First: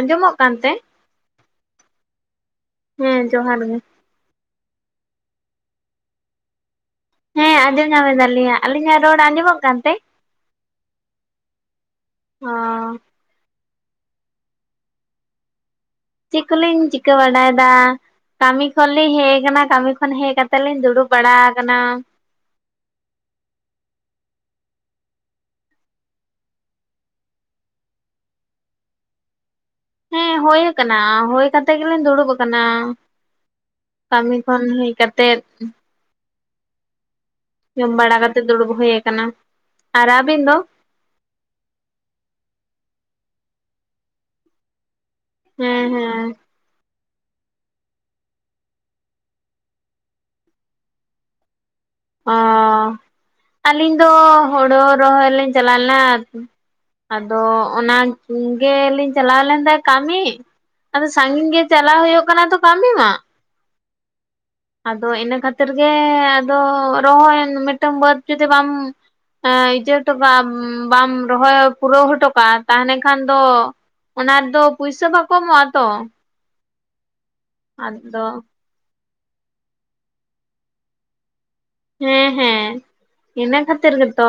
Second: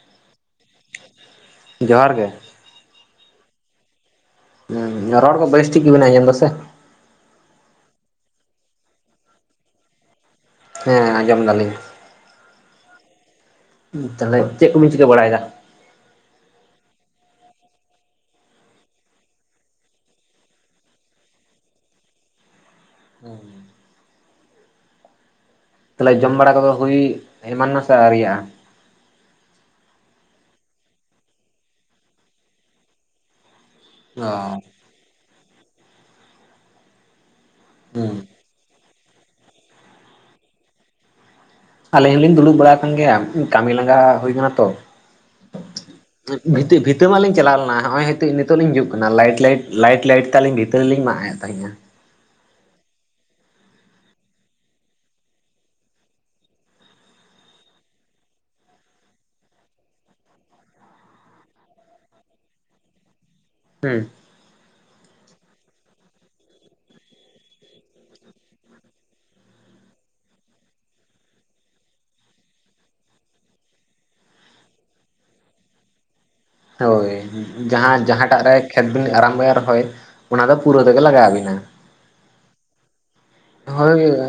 ᱟᱸᱡᱚᱢᱚᱜ ᱠᱟᱱᱛᱮ? ᱡᱚᱦᱟᱨ ᱜᱮ᱾ ᱦᱮᱸ ᱡᱚᱦᱟᱨ ᱜᱮ᱾ ᱮᱸ ᱨᱚᱲ ᱠᱚ ᱵᱮᱥ ᱴᱷᱤᱠ ᱜᱮᱵᱤᱱ ᱟᱸᱡᱚᱢᱫᱟ ᱥᱮ? ᱦᱮᱸ ᱟᱸᱡᱚᱢ ᱧᱟᱢ ᱮᱫᱟᱞᱤᱧ, ᱟᱞᱤᱧᱟᱜ ᱨᱚᱲ ᱟᱸᱡᱚᱢᱚᱜ ᱠᱟᱱᱛᱮ? ᱦᱮᱸ ᱟᱸᱡᱚᱢ ᱫᱟᱞᱤᱧ᱾ ᱚᱸ ᱦᱩᱸ ᱛᱟᱞᱦᱮ ᱪᱮᱜ ᱠᱚᱵᱤᱱ ᱪᱤᱠᱟᱹ ᱵᱟᱲᱟᱭᱫᱟ? ᱪᱮᱜ ᱠᱚᱞᱤᱧ ᱪᱤᱠᱟᱹ ᱵᱟᱰᱟᱭᱫᱟ ᱠᱟᱹᱢᱤ ᱠᱷᱚᱱ ᱞᱤᱧ ᱦᱮᱜ ᱠᱟᱱᱟ ᱠᱟᱹᱢᱤ ᱠᱷᱚᱱ ᱦᱮᱜ ᱠᱟᱛᱮᱜ ᱞᱤᱧ ᱫᱩᱲᱩᱵ ᱵᱟᱲᱟᱣ ᱠᱟᱱᱟ᱾ ᱦᱮᱸ ᱛᱟᱞᱦᱮ ᱡᱚᱢ ᱵᱟᱲᱟ ᱠᱚᱫᱚ ᱦᱩᱭ ᱮᱢᱟᱱᱱᱟ ᱥᱮ ᱟᱹᱣᱨᱤᱭᱟᱜᱼᱟ? ᱦᱮᱸ ᱦᱳᱭ ᱠᱟᱱᱟ ᱦᱳᱭ ᱠᱟᱛᱮ ᱜᱮᱞᱤᱧ ᱫᱩᱲᱩᱵ ᱟᱠᱟᱱᱟ᱾ ᱚ ᱠᱟᱹᱢᱤ ᱠᱷᱚᱱ ᱦᱮᱡ ᱠᱟᱛᱮᱫ ᱡᱚᱢ ᱦᱩᱸ ᱵᱟᱲᱟ ᱠᱟᱛᱮ ᱫᱩᱲᱩᱵ ᱦᱩᱭ ᱠᱟᱱᱟ ᱟᱨ ᱟᱵᱤᱱ ᱫᱚ? ᱟᱹᱞᱤᱧ ᱦᱚᱞᱤᱧ ᱫᱩᱲᱩᱵ ᱵᱟᱲᱟᱣ ᱟᱠᱟᱱ ᱜᱮᱭᱟ ᱠᱟᱹᱢᱤ ᱞᱟᱸᱜᱟ ᱦᱩᱭ ᱠᱟᱱᱟ ᱛᱚ᱾ ᱦᱮᱸ ᱦᱮᱸ ᱵᱷᱤᱛᱟᱹ ᱵᱷᱤᱛᱟᱹ ᱢᱟᱜ ᱞᱤᱧ ᱪᱟᱞᱟᱣ ᱞᱮᱱᱟ ᱦᱚᱸᱜᱼᱚᱭ ᱦᱤᱛᱚᱜ ᱱᱤᱛᱚᱜ ᱞᱤᱧ ᱦᱤᱡᱩᱜ ᱠᱟᱱᱟ ᱞᱟᱭᱤᱰ ᱞᱟᱭᱤᱰ ᱞᱤᱭᱤᱰ ᱞᱟᱭᱤᱰ ᱛᱮ ᱟᱹᱞᱤᱧ ᱵᱷᱤᱛᱟᱹ ᱦᱚᱸᱞᱤᱧ ᱢᱟᱜᱼᱮᱜ ᱛᱟᱦᱮᱜᱼᱟ᱾ ᱚ ᱟᱹᱞᱤᱧ ᱫᱚ ᱦᱳᱲᱳ ᱨᱚᱦᱚᱭ ᱞᱤᱧ ᱪᱟᱞᱟᱣ ᱞᱮᱱᱟ᱾ ᱟᱫᱚ ᱚᱱᱟ ᱜᱮᱞᱤᱧ ᱪᱟᱞᱟᱣ ᱞᱮᱱ ᱫᱚ ᱠᱟᱢᱤ᱾ ᱟᱫᱚ ᱥᱟᱜᱤᱧ ᱜᱮ ᱪᱟᱞᱟᱣ ᱦᱳᱭᱳᱜ ᱠᱟᱱᱟ ᱛᱚ ᱠᱟᱢᱤ ᱢᱟ ᱦᱩᱸ ᱟᱫᱚ ᱤᱱᱟᱹ ᱠᱷᱟᱹᱛᱤᱨ ᱜᱮ ᱟᱫᱚ ᱨᱚᱦᱚᱭ ᱢᱤᱫᱴᱟᱱ ᱵᱟᱹᱫᱽ ᱡᱩᱫᱤ ᱵᱟᱢ ᱮᱸ ᱤᱭᱟᱹ ᱦᱚᱴᱚ ᱠᱟᱜᱼᱟᱢ ᱵᱟᱢ ᱨᱚᱦᱚᱭ ᱯᱩᱨᱟᱹᱣ ᱦᱚᱴᱚ ᱠᱟᱜᱼᱟ ᱛᱟᱦᱮᱸ ᱞᱮᱠᱷᱟᱱ ᱫᱚ ᱚᱱᱟ ᱨᱮᱫᱚ ᱯᱩᱭᱥᱟᱹ ᱵᱟᱠᱚ ᱮᱢᱚᱜᱼᱟ ᱛᱚ᱾ ᱦᱳᱭ ᱡᱟᱦᱟᱸ ᱟᱫᱚ ᱡᱟᱦᱟᱸᱴᱟᱜ ᱨᱮ ᱠᱷᱮᱛ ᱵᱤᱱ ᱟᱨᱟᱢᱵᱚᱭᱟ ᱨᱚᱦᱚᱭ ᱚᱱᱟ ᱫᱚ ᱯᱩᱨᱟᱹ ᱛᱮᱜᱮ ᱞᱟᱜᱟᱣᱵᱤᱱᱟ᱾ ᱦᱮᱸ ᱦᱮᱸ ᱤᱱᱟᱹ ᱠᱷᱟᱹᱛᱤᱨ ᱦᱳᱭ ᱜᱮᱛᱚ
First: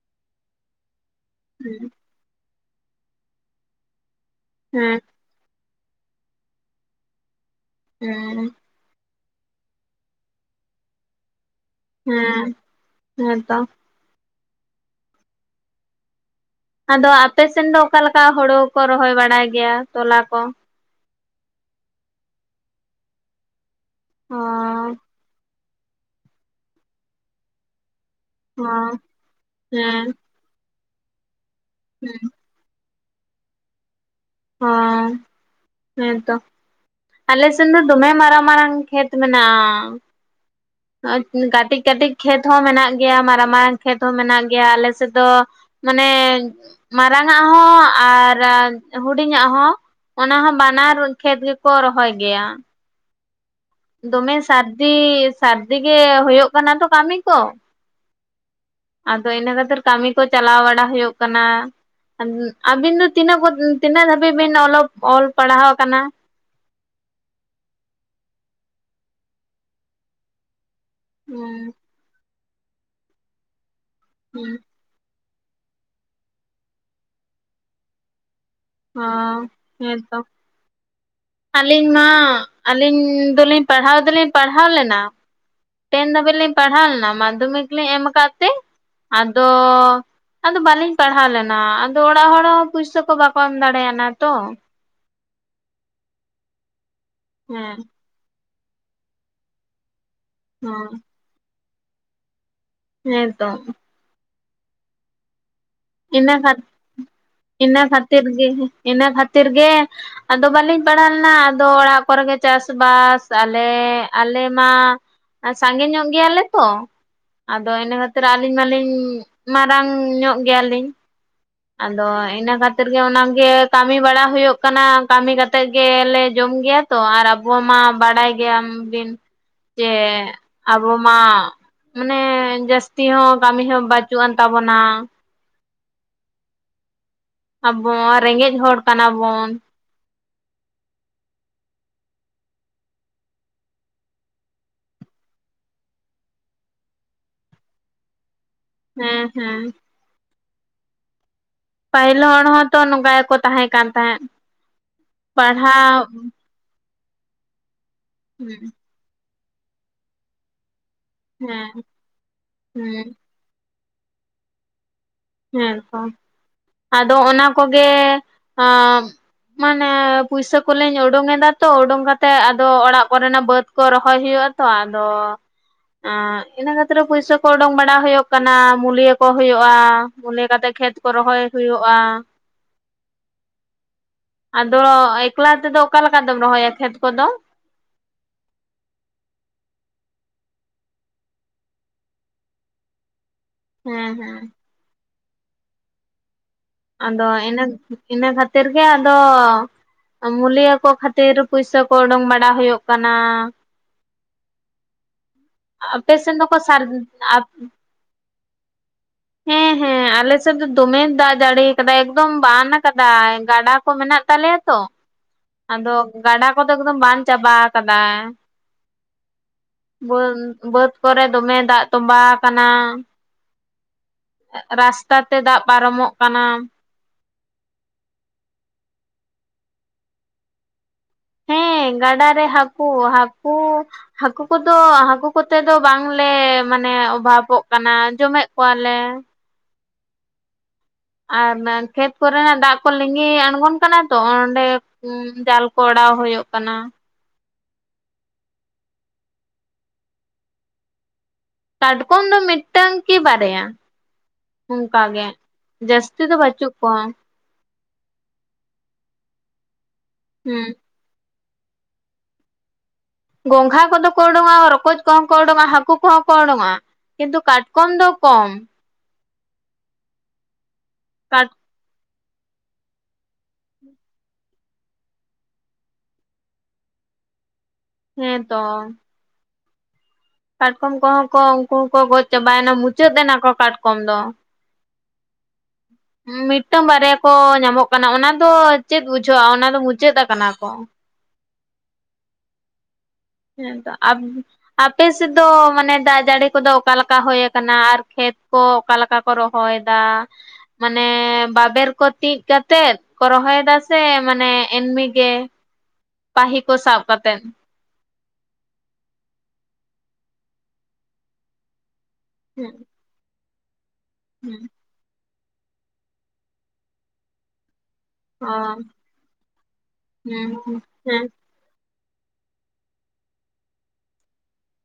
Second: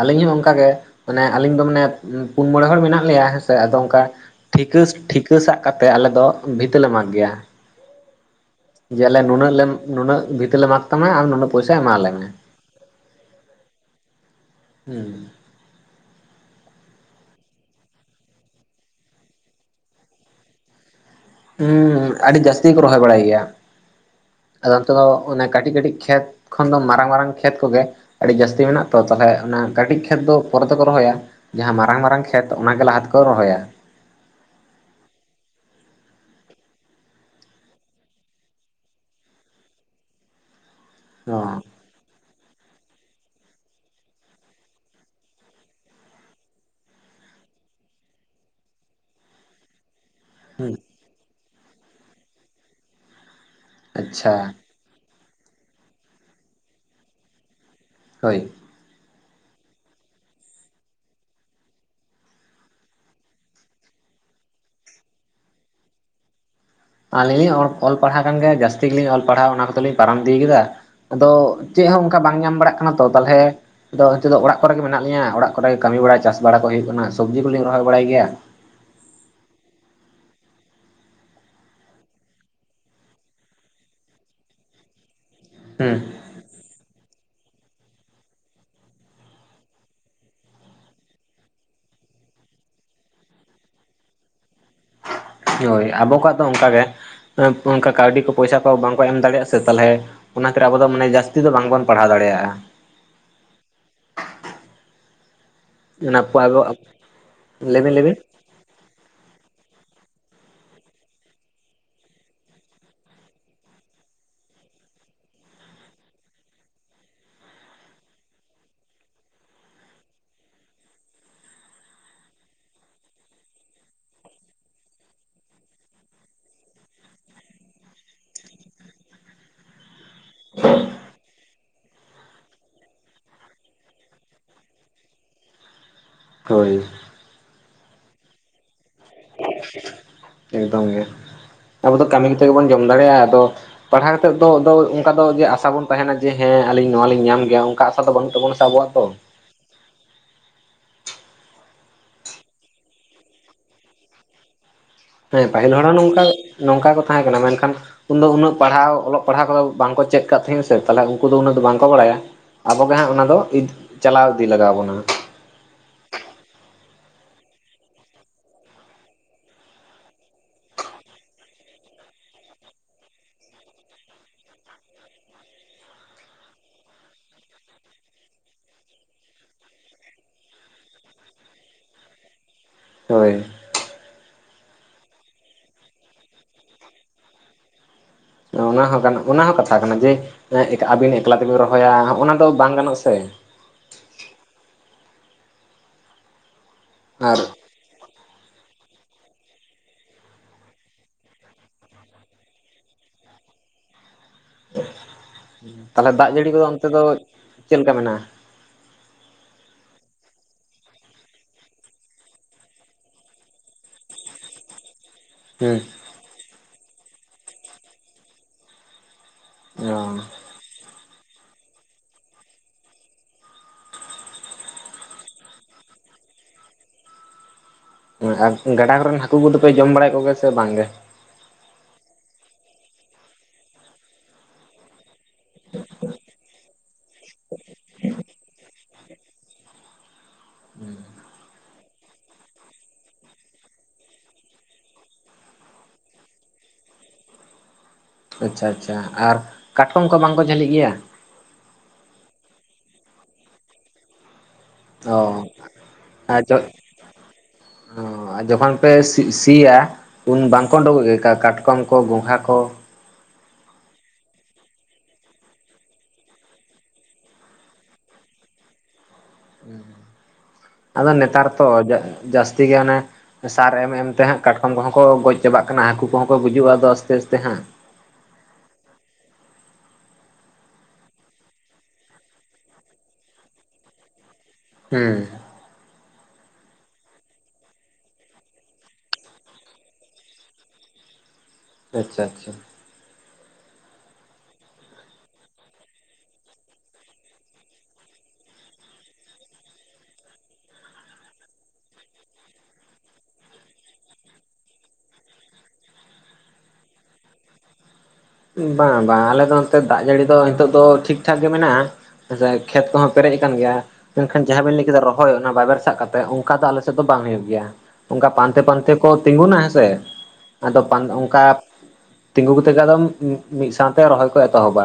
ᱟᱹᱞᱤᱧ ᱦᱚᱸ ᱚᱝᱠᱟᱜ ᱜᱮ ᱢᱟᱱᱮ ᱟᱞᱤᱧ ᱫᱚ ᱢᱟᱱᱮ ᱩᱸ ᱯᱩᱱ ᱢᱚᱬᱮ ᱦᱚᱲ ᱢᱮᱱᱟᱜ ᱞᱮᱭᱟ ᱦᱮᱸᱥᱮ ᱟᱫᱚ ᱚᱝᱠᱟ ᱴᱷᱤᱠᱟᱹ ᱦᱮᱸ ᱴᱷᱤᱠ ᱠᱟᱹ ᱥᱟᱜ ᱠᱟᱛᱮ ᱟᱞᱮ ᱫᱚ ᱵᱷᱤᱛᱟᱹ ᱞᱮ ᱢᱟᱜᱽ ᱜᱮᱭᱟ᱾ ᱦᱮᱸ ᱡᱮ ᱟᱞᱮ ᱱᱩᱱᱟᱹᱜ ᱞᱮ ᱱᱩᱱᱟᱹᱜ ᱵᱷᱤᱛᱟᱹ ᱞᱮ ᱢᱟᱜᱽ ᱛᱟᱢᱟ ᱟᱨ ᱱᱩᱱᱟᱹᱜ ᱯᱚᱭᱥᱟ ᱮᱢᱟᱞᱮ ᱢᱮ ᱦᱮᱸ ᱦᱮᱸᱛᱚ ᱦᱩᱸ᱾ ᱟᱫᱚ ᱟᱯᱮᱥᱮᱱ ᱫᱚ ᱚᱠᱟᱞᱮᱠᱟ ᱦᱳᱲᱳ ᱠᱚ ᱨᱚᱦᱚᱭ ᱵᱟᱲᱟᱭ ᱜᱮᱭᱟ ᱛᱚᱞᱟ ᱠᱚ? ᱦᱩᱸ ᱟᱹᱰᱤ ᱡᱟᱹᱥᱛᱤ ᱠᱚ ᱨᱚᱦᱚᱭ ᱵᱟᱲᱟᱭ ᱜᱮᱭᱟ ᱚ ᱟᱫᱚ ᱚᱱᱛᱮ ᱫᱚ ᱚᱱᱟ ᱠᱟᱹᱴᱤᱡ ᱠᱟᱹᱴᱤᱡ ᱠᱷᱮᱛ ᱠᱷᱚᱱ ᱫᱚ ᱢᱟᱨᱟᱝ ᱢᱟᱨᱟᱝ ᱠᱷᱮᱛ ᱠᱚᱜᱮ ᱟᱹᱰᱤ ᱚ ᱡᱟᱹᱥᱛᱤ ᱢᱮᱱᱟᱜ ᱛᱚ ᱛᱟᱦᱞᱮ ᱚᱱᱟ ᱠᱟᱹᱴᱤᱡ ᱦᱮᱸ ᱠᱷᱮᱛ ᱫᱚ ᱯᱚᱨᱮ ᱛᱮᱠᱚ ᱨᱚᱦᱚᱭᱟ, ᱡᱟᱦᱟᱸ ᱢᱟᱨᱟᱝ ᱢᱟᱨᱟᱝ ᱠᱷᱮᱛ ᱚᱱᱟᱱᱟ ᱜᱮ ᱞᱟᱦᱟ ᱛᱮᱠᱚ ᱨᱚᱦᱚᱭᱟ᱾ ᱦᱚᱸ, ᱦᱮᱸᱛᱚ, ᱟᱞᱮ ᱥᱮᱱ ᱫᱚ ᱫᱚᱢᱮ ᱢᱟᱨᱟᱝ ᱢᱟᱨᱟᱝ ᱠᱷᱮᱛ ᱢᱮᱱᱟᱜᱼᱟ, ᱚ ᱠᱟᱴᱤᱡ ᱠᱟᱹᱴᱤᱡ ᱠᱷᱮᱛ ᱦᱚᱸ ᱢᱮᱱᱟᱜ ᱜᱮᱭᱟ ᱢᱟᱨᱟᱝ ᱢᱟᱨᱟᱝ ᱠᱷᱮᱛ ᱦᱚᱸ ᱢᱮᱱᱟᱜ ᱜᱮᱭᱟ, ᱟᱞᱮ ᱥᱮᱫ ᱫᱚ ᱢᱟᱱᱮ ᱢᱟᱨᱟᱝ ᱟᱜ ᱦᱚᱸ, ᱟᱨ ᱦᱩᱰᱤᱧᱟᱜ ᱦᱚᱸ, ᱚᱱᱟ ᱦᱚᱸ ᱦᱩᱸ ᱵᱟᱱᱟᱨ ᱠᱷᱮᱛ ᱜᱮᱠᱚ ᱨᱚᱦᱚᱭ ᱜᱮᱭᱟ᱾ ᱟᱪᱪᱷᱟ ᱫᱚᱢᱮ ᱥᱟᱹᱨᱫᱤ ᱥᱟᱹᱨᱫᱤ ᱜᱮ ᱦᱳᱭᱳᱜ ᱠᱟᱱᱟ ᱛᱚ ᱠᱟᱢᱤ ᱠᱚ, ᱦᱳᱭ᱾ ᱟᱫᱚ ᱤᱱᱟᱹ ᱠᱷᱟᱛᱤᱨ ᱠᱟᱢᱤ ᱠᱚ ᱪᱟᱞᱟᱣ ᱵᱟᱲᱟ ᱦᱩᱭᱩᱜ ᱠᱟᱱᱟ᱾ ᱟᱵᱤᱱ ᱫᱚ ᱛᱤᱱᱟᱹᱜ ᱠᱚᱛ ᱛᱤᱱᱟᱹᱜ ᱫᱷᱟᱹᱵᱤᱡ ᱵᱤᱱ ᱚᱞᱚᱜ ᱚᱞ ᱯᱟᱲᱦᱟᱣ ᱠᱟᱱᱟ? ᱟᱞᱤᱧ ᱞᱤᱧ ᱚᱲ ᱚᱞ ᱯᱟᱲᱦᱟᱣ ᱠᱟᱱ ᱜᱮᱭᱟ ᱡᱟᱹᱥᱛᱤ ᱜᱮᱞᱤᱧ ᱚᱞ ᱯᱟᱲᱦᱟᱣ ᱚᱱᱟ ᱠᱚᱫᱚ ᱞᱤᱧ ᱯᱟᱨᱚᱢ ᱤᱫᱤᱭ ᱠᱟᱫᱟ᱾ ᱟᱫᱚ ᱦᱩᱸ ᱪᱮᱜ ᱦᱚᱸ ᱚᱝᱠᱟ ᱵᱟᱝ ᱧᱟᱢ ᱵᱟᱲᱟᱜ ᱠᱟᱱᱟ, ᱛᱚ ᱛᱟᱞᱦᱮ ᱟᱫᱚ ᱦᱤᱸᱛᱩᱜ ᱫᱚ ᱦᱩᱸ ᱚᱲᱟᱜ ᱠᱚᱨᱮ ᱜᱮ ᱢᱮᱱᱟᱜ ᱞᱤᱧᱟ ᱚᱲᱟᱜᱼᱼ ᱠᱚᱨᱮ‌ ᱜᱮ‌ ᱠᱟᱢᱤ ᱵᱟᱲᱟ ᱪᱟᱥ ᱵᱟᱲᱟ ᱠᱚ ᱦᱩᱭᱩᱜ ᱠᱟᱱᱟ, ᱥᱩᱵᱽᱡᱤ ᱠᱚᱞᱤᱧ ᱨᱚᱦᱚᱭ ᱵᱟᱲᱟᱭ ᱜᱮᱭᱟ᱾ ᱚ ᱦᱮᱸ ᱛᱚ᱾ ᱟᱞᱤᱧ ᱢᱟ, ᱟᱞᱤᱧ ᱫᱚᱞᱤᱧ ᱯᱟᱲᱦᱟᱣ ᱫᱚᱞᱤᱧ ᱯᱟᱲᱦᱟᱣ ᱞᱮᱱᱟ᱾ ᱦᱩᱸ ᱴᱮᱱ ᱫᱷᱟᱹᱵᱤᱡ ᱞᱤᱧ ᱯᱟᱲᱦᱟᱣ ᱞᱮᱱᱟ ᱢᱟᱫᱽᱫᱷᱚᱢᱤᱠ ᱞᱤᱧ ᱮᱢ ᱟᱠᱟᱜ ᱛᱮ, ᱟᱫᱚᱼᱼ ᱟᱫᱚ ᱵᱟᱞᱤᱧ ᱯᱟᱲᱦᱟᱣ ᱞᱮᱱᱟ ᱟᱫᱚ ᱚᱲᱟᱜ ᱦᱚᱲ ᱦᱚᱸ ᱯᱩᱭᱥᱟᱹ ᱠᱚ ᱵᱟᱠᱚ ᱮᱢ ᱫᱟᱲᱮᱱᱭᱟᱱᱟ ᱛᱚ᱾ ᱦᱳᱭ ᱟᱵᱚ ᱠᱚᱣᱟᱜ ᱫᱚ ᱚᱱᱠᱟ ᱜᱮ ᱚᱸᱜ ᱦᱮᱸ ᱚᱱᱠᱟ ᱠᱟᱣᱰᱤ ᱠᱚ ᱯᱚᱭᱥᱟ ᱠᱚ ᱵᱟᱝ ᱠᱚ ᱮᱢ ᱫᱟᱲᱮᱭᱟᱜ-ᱟ᱾ ᱥᱮ ᱛᱟᱞᱦᱮᱼᱼ ᱚᱱᱟ ᱠᱷᱟᱹᱛᱤᱨ ᱟᱵᱚ ᱦᱚᱸ ᱢᱟᱱᱮ ᱡᱟᱹᱥᱛᱤ ᱫᱚ ᱵᱟᱝ ᱵᱚᱱ ᱯᱟᱲᱦᱟᱣ ᱫᱟᱲᱮᱭᱟᱜ-ᱟ᱾ ᱦᱮᱸ ᱛᱚ᱾ ᱚᱱᱟ ᱤᱱᱟ ᱠᱷᱟᱛ ᱟᱵᱚ [unintelligible] ᱤᱱᱟ ᱞᱟᱹᱭᱵᱤᱱ ᱞᱟᱹᱭᱵᱤᱱ ᱠᱷᱟᱛᱤᱨ ᱜᱮ ᱦᱮᱸ ᱤᱱᱟ ᱠᱷᱟᱛᱤᱨ ᱜᱮ᱾ ᱟᱫᱚ ᱵᱟᱞᱤᱧ ᱯᱟᱲᱟᱣ ᱞᱮᱱᱟ ᱟᱫᱚ ᱚᱲᱟᱜ ᱠᱚᱨᱮ ᱜᱮ ᱪᱟᱥᱼᱵᱟᱥ, ᱟᱞᱮ ᱟᱞᱮ ᱢᱟᱼᱼ ᱟᱨ ᱥᱟᱸᱜᱮ ᱧᱚᱜ ᱜᱮᱭᱟ ᱞᱮ ᱛᱚ᱾ ᱟᱫᱚ ᱤᱱᱟᱹ ᱠᱷᱟᱹᱛᱤᱨ ᱟᱞᱤᱧ ᱢᱟᱞᱤᱧ ᱢᱟᱨᱟᱝ ᱧᱚᱜ ᱜᱮᱭᱟ ᱞᱤᱧ᱾ ᱟᱫᱚ ᱤᱱᱟ ᱠᱷᱟᱛᱤᱨ ᱜᱮ ᱚᱱᱟ ᱜᱮ ᱠᱟᱢᱤ ᱵᱟᱲᱟ ᱦᱩᱭᱩᱜ ᱠᱟᱱᱟ ᱠᱟᱢᱤ ᱠᱟᱛᱮᱜ ᱜᱮᱞᱮ ᱡᱚᱢ ᱜᱮᱭᱟ᱾ ᱛᱚ ᱟᱨ ᱟᱵᱚ ᱢᱟ ᱵᱟᱲᱟᱭ ᱜᱮᱭᱟᱢ ᱵᱤᱱ, ᱡᱮᱼᱼ ᱟᱵᱚ ᱢᱟ ᱢᱟᱱᱮ ᱡᱟᱥᱛᱤ ᱦᱚᱸ ᱠᱟᱢᱤ ᱦᱚᱸ ᱵᱟᱪᱩᱜᱼᱟᱱ ᱛᱟᱵᱚᱱᱟ᱾ ᱦᱳᱭ᱾ ᱟᱵᱚ ᱢᱟ ᱨᱮᱸᱜᱮᱡ ᱦᱚᱲ ᱠᱟᱱᱟ ᱵᱚᱱ᱾ [unintelligible] ᱮᱠᱫᱚᱢ ᱜᱮ ᱟᱵᱚ ᱫᱚ ᱠᱟᱢᱤ ᱠᱟᱛᱮᱜ ᱜᱮᱵᱚᱱ ᱡᱚᱢ ᱫᱟᱲᱮᱭᱟᱜ-ᱟ ᱟᱫᱚᱼᱼ ᱯᱟᱲᱦᱟᱣ ᱠᱟᱛᱮᱜ ᱫᱚ ᱫᱚ ᱚᱱᱠᱟ ᱫᱚ ᱡᱮ ᱟᱥᱟ ᱵᱚᱱ ᱛᱟᱦᱮᱱᱟ ᱡᱮ ᱦᱮᱸ ᱟᱞᱤᱧ ᱱᱚᱣᱟ ᱞᱤᱧ ᱧᱟᱢ ᱜᱮᱭᱟ ᱚᱱᱠᱟ ᱟᱥᱟ ᱫᱚ ᱵᱟᱹᱱᱩᱜ ᱛᱟᱹᱵᱩᱱᱟ᱾ ᱦᱮᱸ ᱦᱮᱸ᱾ ᱯᱟᱦᱤᱞ ᱦᱚᱲ ᱦᱚᱸ ᱛᱚ ᱱᱚᱝᱠᱟ ᱜᱮᱠᱚ ᱛᱟᱦᱮᱸ ᱠᱟᱱ ᱛᱟᱦᱮᱸᱜ᱾ ᱦᱮᱸ ᱯᱟᱦᱤᱞ ᱦᱚᱲ ᱦᱚᱸ ᱱᱚᱝᱠᱟᱼᱼ ᱱᱚᱝᱠᱟ ᱜᱮ ᱠᱚ ᱛᱟᱦᱮᱸ ᱠᱟᱱᱟ ᱢᱮᱱᱠᱷᱟᱱ ᱩᱱ ᱫᱚ ᱩᱱᱟᱹᱜ ᱦᱮᱸ ᱯᱟᱲᱦᱟᱣ ᱚᱞᱚᱜ ᱯᱟᱲᱦᱟᱣ ᱠᱚᱫᱚ ᱵᱟᱝ ᱠᱚ ᱪᱮᱫ ᱠᱟᱜ ᱛᱮᱦᱮᱸᱥ᱾ ᱥᱮ ᱛᱟᱦᱚᱞᱮ ᱩᱱᱠᱩ ᱫᱚ ᱩᱱᱟᱹᱜ ᱫᱚ ᱵᱟᱝ ᱦᱮᱸ ᱠᱚ ᱵᱟᱲᱟᱭᱟ᱾ ᱟᱵᱚ ᱜᱮ ᱦᱟᱸᱜ ᱦᱮᱸ ᱚᱱᱟ ᱫᱚ ᱪᱟᱞᱟᱣ ᱤᱫᱤ ᱞᱟᱜᱟᱣ ᱵᱚᱱᱟ᱾ ᱦᱮᱸ ᱛᱚ, ᱟᱫᱚ ᱚᱱᱟ ᱠᱚ ᱜᱮ ᱚᱢ ᱼᱼ ᱢᱟᱱᱮ ᱯᱩᱭᱥᱟᱹ ᱠᱚᱞᱤᱧ ᱩᱰᱩᱚᱝ ᱮᱫᱟ ᱛᱚ ᱩᱰᱩᱝ ᱠᱟᱛᱮᱜ ᱟᱫᱚ ᱚᱲᱟᱜ ᱠᱚᱨᱮ ᱱᱟᱜ ᱵᱟᱹᱛᱼᱼ ᱠᱚ ᱨᱚᱦᱚᱭ ᱦᱩᱭᱩᱜ-ᱟ ᱛᱚ ᱟᱫᱚᱼᱼ ᱟᱸᱻᱤᱱᱟᱹ ᱠᱷᱟᱹᱛᱤᱨ ᱯᱩᱭᱥᱟᱹ ᱠᱚ ᱚᱰᱩᱚᱝ ᱵᱟᱲᱟ ᱦᱩᱭᱩᱜ ᱠᱟᱱᱟ, ᱢᱩᱞᱭᱟᱹ ᱠᱚ ᱦ ᱦᱩᱭᱩᱜ-ᱟ᱾ ᱯᱚᱞᱮ‌ ᱠᱟᱛᱮᱜ ᱠᱷᱮᱛ ᱠᱚ ᱨᱚᱦᱚᱭ ᱦᱩᱭᱩᱜ-ᱟ᱾ ᱦᱳᱭ᱾ ᱟᱫᱚ ᱮᱠᱞᱟ ᱛᱮᱫᱚ ᱚᱠᱟ ᱞᱮᱠᱟ ᱫᱚᱢ ᱨᱚᱦᱚᱭᱟ ᱠᱷᱮᱛ ᱠᱚᱫᱚ? ᱚᱻᱚᱱᱟ ᱦᱚᱸ ᱜᱟᱱᱚᱜ-ᱟ ᱚᱱᱟ ᱦᱚᱸ ᱠᱟᱛᱷᱟ ᱠᱟᱱᱟ ᱡᱮ ᱮᱸᱜ ᱟᱵᱤᱱ ᱮᱠᱞᱟ ᱛᱮᱵᱤᱱ ᱨᱚᱦᱚᱭᱟ ᱦᱚᱸ ᱚᱱᱟ ᱫᱚ ᱵᱟᱝ ᱜᱟᱱᱚᱜ ᱥᱮ᱾ ᱦᱮᱸ ᱦᱮᱸ᱾ ᱟᱫᱚ ᱟᱨ ᱤᱱᱟᱹ, ᱤᱱᱟᱹ ᱠᱷᱟᱹᱛᱤᱨ ᱜᱮ ᱟᱫᱚᱼᱼ ᱢᱩᱞᱤᱭᱟᱹ ᱠᱚ ᱠᱷᱟᱛᱤᱨ ᱯᱩᱭᱥᱟᱹ ᱠᱚ ᱚᱰᱚᱝ ᱵᱟᱲᱟ ᱦᱩᱭᱩᱜ ᱠᱟᱱᱟ᱾ [unintelligible] ᱛᱟᱞᱦᱮ ᱟᱯᱮ ᱫᱟᱜ ᱥᱮᱱ ᱡᱟᱹᱲᱤ ᱫᱚᱠᱚ ᱠᱚᱫᱚ ᱥᱟᱨ ᱚᱱᱛᱮ ᱫᱚ ᱟᱯ ᱪᱮᱜ ᱞᱮᱠᱟ ᱢᱮᱱᱟᱜ-ᱟ? ᱦᱮᱸ ᱦᱮᱸ ᱟᱞᱮ ᱥᱮᱫ ᱫᱚ ᱫᱚᱢᱮ ᱫᱟᱜ, ᱡᱟᱲᱤᱭ ᱠᱟᱫᱟᱭ ᱮᱠᱫᱚᱢ ᱵᱟᱱ ᱟᱠᱟᱫᱟᱭ ᱜᱟᱰᱟ ᱠᱚ ᱢᱮᱱᱟᱜ ᱛᱟᱞᱮᱭᱟ ᱛᱚ ᱦᱮᱸ ᱟᱫᱚᱼᱼ ᱜᱟᱰᱟ ᱠᱚᱫᱚ ᱮᱠᱫᱚᱢ ᱵᱟᱱ ᱪᱟᱵᱟ ᱟᱠᱟᱫᱟ ᱚ ᱾ᱵᱟᱹᱱᱼᱼ [unintelligible] ᱵᱟᱹᱛ ᱠᱚᱨᱮ ᱫᱚᱢᱮ ᱫᱟᱜ ᱛᱚᱸᱵᱟᱣ ᱠᱟᱱᱟ᱾ ᱨᱟᱥᱛᱟ ᱛᱮ ᱫᱟᱜ ᱯᱟᱨᱚᱢᱚᱜ ᱠᱟᱱᱟ᱾ ᱦᱳᱭ ᱟᱨ ᱜᱟᱰᱟ ᱠᱚᱨᱮᱱ ᱦᱟᱠᱩ ᱠᱩᱫᱚ ᱯᱮ ᱡᱚᱢ ᱵᱟᱲᱟᱭᱮᱜ ᱠᱚᱜᱮ ᱥᱮ ᱵᱟᱝ ᱜᱮ? ᱦᱮᱸ ᱜᱟᱰᱟ ᱨᱮ ᱦᱟᱠᱩ, ᱦᱟᱠᱩᱼᱼ ᱦᱟᱠᱩ ᱠᱚᱫᱚ ᱦᱟᱠᱩ ᱠᱚᱛᱮ ᱫᱚ ᱵᱟᱝ ᱞᱮ ᱢᱟᱱᱮ ᱚᱵᱷᱟᱯᱚᱜ ᱠᱟᱱᱟ ᱡᱚᱢᱮᱜ ᱠᱚᱣᱟ ᱞᱮ᱾ ᱟᱨ ᱚᱱᱟ ᱠᱷᱮᱛ ᱠᱚᱨᱮ ᱱᱟᱜ ᱫᱟᱜ ᱠᱚ ᱞᱤᱸᱜᱤ ᱟᱬᱜᱚᱱ ᱠᱟᱱᱟ ᱛᱚ ᱚᱻ ᱚᱸᱰᱮ᱾ ᱡᱟᱞ ᱠᱚ ᱚᱰᱟᱣ ᱦᱩᱭᱩᱜ ᱠᱟᱱᱟ᱾ ᱟᱪᱪᱷᱟ ᱟᱪᱪᱷᱟ, ᱟᱨ ᱠᱟᱴᱠᱚᱢ ᱠᱚ ᱵᱟᱝᱠᱚ ᱡᱷᱟᱹᱞᱤᱜ ᱜᱮᱭᱟ᱾ ᱠᱟᱴᱠᱚᱢ ᱫᱚ ᱢᱤᱫᱴᱟᱝ ᱠᱤ ᱵᱟᱨᱭᱟ᱾ ᱵᱟᱝ ᱚ ᱜᱮ ᱡᱟᱹᱥᱛᱤ ᱫᱚ ᱟᱨ ᱡᱚ ᱵᱟᱹᱪᱩᱜ ᱠᱚᱣᱟ᱾ ᱡᱚᱠᱷᱚᱱ ᱯᱮ ᱥᱤ ᱥᱤᱭᱟ ᱩᱱ ᱵᱟᱝᱠᱚ ᱦᱩᱸ ᱩᱰᱩᱠᱚᱜ ᱜᱮ ᱠᱟ ᱠᱟᱴᱠᱚᱢ, ᱠᱟᱴᱠᱚᱢ ᱠᱚ ᱜᱚᱝᱜᱷᱟ ᱠᱚ? ᱜᱚᱝᱜᱷᱟ ᱠᱚᱫᱚ ᱚᱰᱚᱝᱚᱜᱟ, ᱨᱚᱠᱚᱡᱽ ᱠᱚᱦᱚᱸ ᱚᱰᱚᱝᱚᱜᱟ, ᱦᱟᱹᱠᱩ ᱠᱚᱦᱚᱸ ᱚᱰᱚᱝᱚᱜᱟ, ᱠᱤᱱᱛᱩ ᱠᱟᱴᱠᱚᱢ ᱫᱚ ᱠᱚᱢ᱾ ᱟᱫᱚ ᱱᱮᱛᱟᱨ ᱠᱟᱴ ᱛᱚ ᱡᱟ ᱡᱟᱹᱥᱛᱤ ᱜᱮ ᱚᱱᱮ ᱥᱟᱨ ᱮᱢ ᱮᱢ ᱛᱮᱦᱟᱸᱜ ᱠᱟᱴᱠᱚᱢ ᱠᱚᱦᱚᱸ ᱠᱚ ᱜᱚᱡ ᱪᱟᱵᱟᱜ ᱠᱟᱱᱟ ᱦᱟᱹᱠᱩ ᱠᱚᱦᱚᱸ ᱠᱚ ᱜᱩᱡᱩᱜ-ᱟ ᱟᱫᱚ ᱟᱥᱛᱮ ᱟᱥᱛᱮ ᱦᱟᱸᱜ᱾ ᱦᱮᱸ ᱛᱚ᱾ ᱠᱟᱴᱠᱚᱢ ᱠᱚᱦᱚᱸ ᱠᱚ ᱩᱱᱠᱩ ᱦᱚᱸᱠᱚ ᱜᱚᱡ ᱪᱟᱵᱟᱭᱮᱱᱟ ᱢᱩᱪᱟᱹᱫ ᱮᱱᱟ ᱠᱚ ᱠᱟᱴᱠᱚᱢ ᱫᱚ, ᱦᱮᱸ, ᱢᱤᱫᱴᱟᱝ ᱵᱟᱨᱭᱟ ᱠᱚ ᱧᱟᱢᱚᱜ ᱠᱟᱱᱟ ᱚᱱᱟ ᱫᱚ ᱪᱮᱫ ᱵᱩᱡᱷᱟᱹᱜ-ᱟ ᱚᱱᱟ ᱫᱚ ᱢᱩᱪᱟᱹᱫ ᱟᱠᱟᱱᱟ ᱠᱚ᱾ ᱟᱪᱪᱷᱟ ᱟᱪᱪᱷᱟ, [unintelligible] ᱦᱮᱸ ᱛᱚ ᱟᱵ [unintelligible] ᱟᱯᱮ ᱥᱮᱫ ᱫᱚ ᱢᱟᱱᱮ ᱫᱟᱜ ᱡᱟᱹᱲᱤ ᱠᱚᱫᱚ ᱚᱠᱟ ᱞᱮᱠᱟ ᱦᱩᱭ ᱟᱠᱟᱱᱟ ᱟᱨ ᱠᱷᱮᱛ ᱠᱚ ᱚᱠᱟ ᱞᱮᱠᱟ? ᱠᱚ ᱨᱚᱦᱚᱭ ᱫᱟ ᱢᱟᱱᱮ ᱵᱟᱵᱮᱨ ᱠᱚ ᱛᱤᱡ ᱠᱟᱛᱮᱫ? ᱠᱚ ᱨᱚᱦᱚᱭ ᱫᱟ ᱥᱮ ᱢᱟᱱᱮ ᱮᱢᱱᱤ ᱜᱮ ᱯᱟᱦᱤ ᱠᱚ ᱥᱟᱵ ᱠᱟᱛᱮᱜ᱾ ᱵᱟᱝ ᱵᱟᱝ ᱟᱞᱮ ᱫᱚ ᱱᱚᱛᱮ ᱫᱟᱜ ᱡᱟᱹᱲᱤ ᱫᱚ ᱱᱤᱛᱚᱜ ᱫᱚ ᱴᱷᱤᱠ ᱴᱷᱟᱠ ᱜᱮ ᱢᱮᱱᱟᱜ-ᱟ, ᱮᱸ ᱦᱩᱸ ᱠᱷᱮᱛ ᱠᱚᱦᱚᱸ ᱯᱮᱨᱮᱡ ᱟᱠᱟᱱ ᱜᱮᱭᱟ ᱢᱮᱱᱠᱷᱟᱱ ᱡᱟᱦᱟᱸ ᱦᱩᱸ ᱵᱤᱱ ᱞᱟᱹᱭ ᱠᱮᱫᱟ ᱨᱚᱦᱚᱭ ᱚᱱᱟ ᱵᱟᱵᱮᱨ ᱥᱟᱵ ᱠᱟᱛᱮ ᱚᱱᱠᱟ ᱫᱚ ᱟᱞᱮ ᱥᱮᱫ ᱫᱚ ᱵᱟᱝ ᱦᱩᱭᱩᱜ ᱜᱮᱭᱟ᱾ ᱚᱱᱠᱟ ᱚ ᱯᱟᱱᱛᱮ ᱯᱟᱱᱛᱮ ᱠᱚ ᱛᱤᱸᱜᱩᱱᱟ ᱦᱮᱸᱥᱮ, ᱦᱩᱸ ᱟᱫᱚ ᱦᱩᱸ ᱯᱟᱝ ᱦᱮᱸ ᱚᱱᱠᱟ ᱛᱤᱸᱜᱩ ᱠᱟᱛᱮ ᱜᱮ ᱟᱫᱚᱢ ᱢᱤ ᱢᱤᱫ ᱥᱟᱶᱛᱮ ᱨᱚᱦᱚᱭ ᱠᱚ ᱮᱛᱚᱦᱚᱵᱟ᱾